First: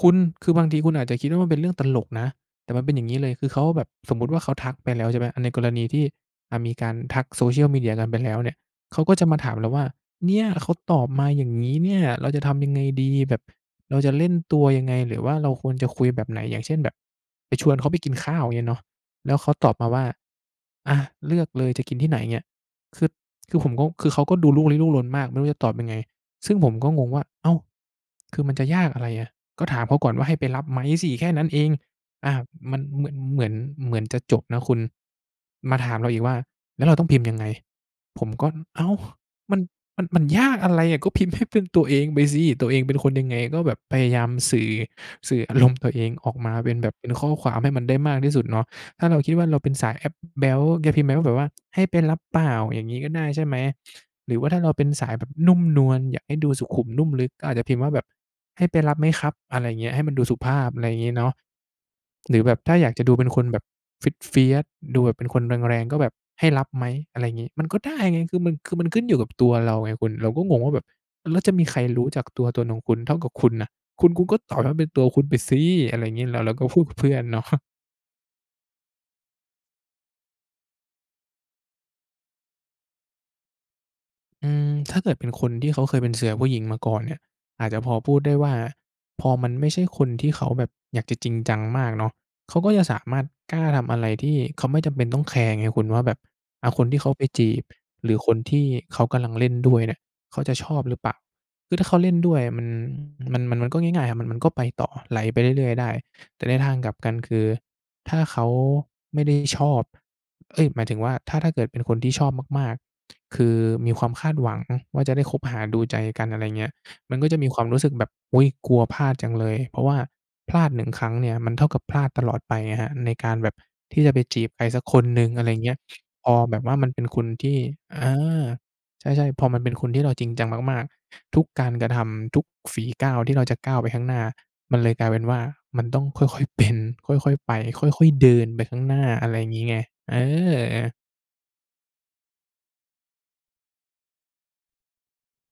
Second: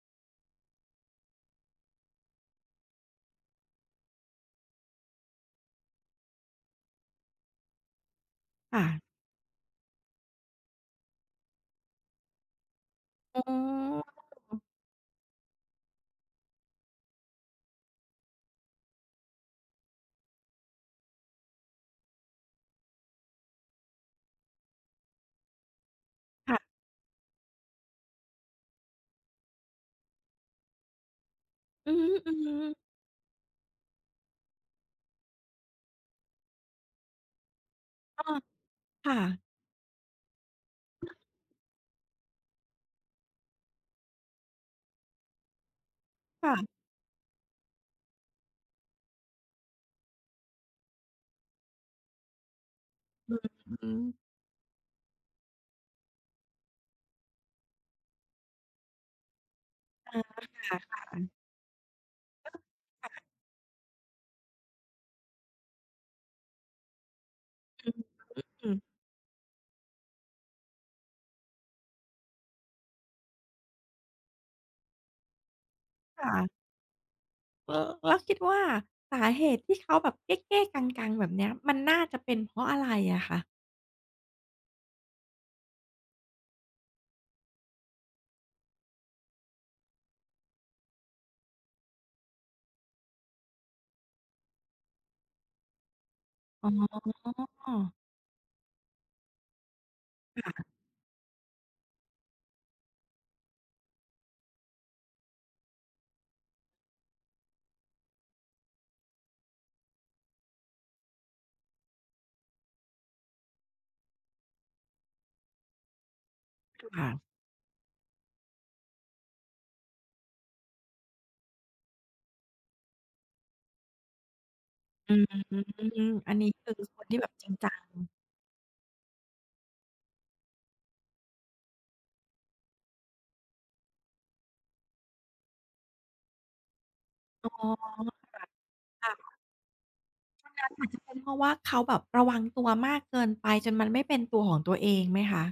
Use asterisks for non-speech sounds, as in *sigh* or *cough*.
คุณ คือบางทีคุณอาจจะคิดว่ามันเป็นเรื่องตลกนะ แต่มันเป็น อย่างงี้เลย คือเขาอะแบบ สมมุติว่าเขาทักไปแล้ว ใช่ไหม ในกรณีที่ อ่า มีการทัก Social Media กันไปแล้วเนี่ย ค่เขะ าก็จะมาถามเราว่า "เนี่ย เขาตอบมาอย่างงี้เนี่ย เราจะทำยังไงดี? แบอ๋บ เราจะเล่นตัอ วยังไง? หรือว่าเราควรจะคุยแบบไหน?" อย่างเช่น แบบไปชวนเขาไปกินข้าว เงี้ยเนาะ แล้วเขาตอบมาว่า "อา เลือกเลยจะกินที่ไหน อย่าเงงี้ย" คือ คือผมก็ คือเขาก็ดูลุกลี้ลุกลนมากไม่รู้จะตอบยังไง ซึค่่งะ ผมก็งงว่า "อ้าว คือมันจะยากอะไรอะ? ก็ถามเขาก่อนว่าให้ไปรับไหมสิ แค่นั้นเอง" อืออา ฮึ มๆ ันเหมือน เหมือน เหมือนจะจบนะคุณ มาถามเราอีกว่า "แล้วเราต้องพิมพ์ยังไง?" ผอ๋อ มก็ อ้าว ค่ะ มัน มัน มันยากอะไรอะ ก็พิมพ์ให้เป็นตัวเองไปสิ ตัวเองเป็นคนยังไงก็แบบพยายามสื่อ สื่ออารมณ์ตัวเองออกคมา่ะ เป็นแบบ เป็นข้อความให้มันได้มากที่สุดเนาะ ถ้าเราคิดว่าเราเป็นสายแอ๊บ แบ๊ว แกพิมพ์ไปว่าแบบว่า "ให้ไปรับเปล่า?" อย่างนี้ก็ได้ ใช่ไหม อืม หรือว่าถ้าเราเป็นสายแบบนุ่มนวล อยากให้ดูสุขุมนุ่มลึกอาจจะพิมพ์ว่าแบบ "ให้ไปรับไหมครับ?" อะไรเงี้ย ให้มอันา ดูสุภาพ ค่ะ อะไรงี้เนาๆ ะ หรือเอแอ บบถ้าอยากจะค่ดูะ เป็นคนแบบ fierce fierce ดูแบบเป็นคนแรง ๆ ก็แบบ "ให้รับไหม?" อะไรงี้ มันก็อืไดอ้ฮึ ไง คือมัน อคืือ อมันขึ้นอยู่กับตัวเราไงคุณ เราก็งงว่าแบบ "แล้วจะมีใครรู้จักตัวตนของคุณเท่ากับคุณน่ะ คุณ คุณก็ตอบให้เป็นตัวคุณไปสิ" อะไรคงี้ ่เรา เะ ราก็พูดกับเพื่อนเนาะ *chuckles* ล แล้วคิดว่าสาเหตุที่เขาแบบเก้ ๆ กัง ๆ แบบเนี้ย มันน่าจะเป็นเพราะอะไรอะคะ? อืม ถ้าเกิดเป็นคนที่เขาเคยเป็นเสือผู้หญิงมาก่อนเนี่ย อาจจะพอพูดได้ว่า พอมันไม่ใช่คนที่เขาแบบอยากจะจริงจังมากเนาะ เขาก็จะสามารถกล้าทำอะไรที่เขาไม่จำเป็นต้องแคร์ไงคุณว่าแบบ ออ๋า คนที่เขาไปจีบ อ หรือคนที่เขากำลังเล่นด้วยเนี่ย เขาคจ่ะชะ อบหรือเปล่า คือถ้าเขาเล่นด้วยอะมัน มัน มัน มันก็ง่าย ๆ มัน มันก็ไปต่อ ไหลไปเรื่อย ๆ ได้ แต่ในทางกลับกันคือถ้าเขาไม่ได้ชอบ เอ๊ย หมายถึงว่า ถ้า ถ้าเกิดเป็นคนที่ชอบมาก ๆ คือมีความคาดหวังว่าจะได้คบหาดูใจกัน อะไรเงี้ย ค่ะ มันก็จะมีความรู้สึกแบบ "อุ๊ย กลัวพลาดจังเลย" เพราะว่าพลาด 1 ครั้งเนี่ย มันเท่ากับพลาดตลอดไปครับ ในการแบบที่จะไปจีบใครสักคนอืหนึม ่ง อะไรเงี้ย พอัอนนี้แบบควื่าอมันเคป็นนทีค่แบนบทจริงี่ จัง อา ใช่ ๆ พอมันเป็นคนที่เราจริงจังมาก ๆ ทุกการกระทำ ทุกฝีก้าวที่เราจะก้าวไปข้างหน้า มันเลยกลายเป็นว่ามันต้องค่อย ๆ เป็น ค่อย อๆ ๋ไอ ป ค่อย ๆ เดินไปข้างหน้า ค่ะ คอะ่ไระ งี้ไง เอถ้างั้นมันอ จะเป็นเพราะว่าเขาแบบระวังตัวมากเกินไปจนมันไม่เป็นตัวของตัวเองไหมคะ?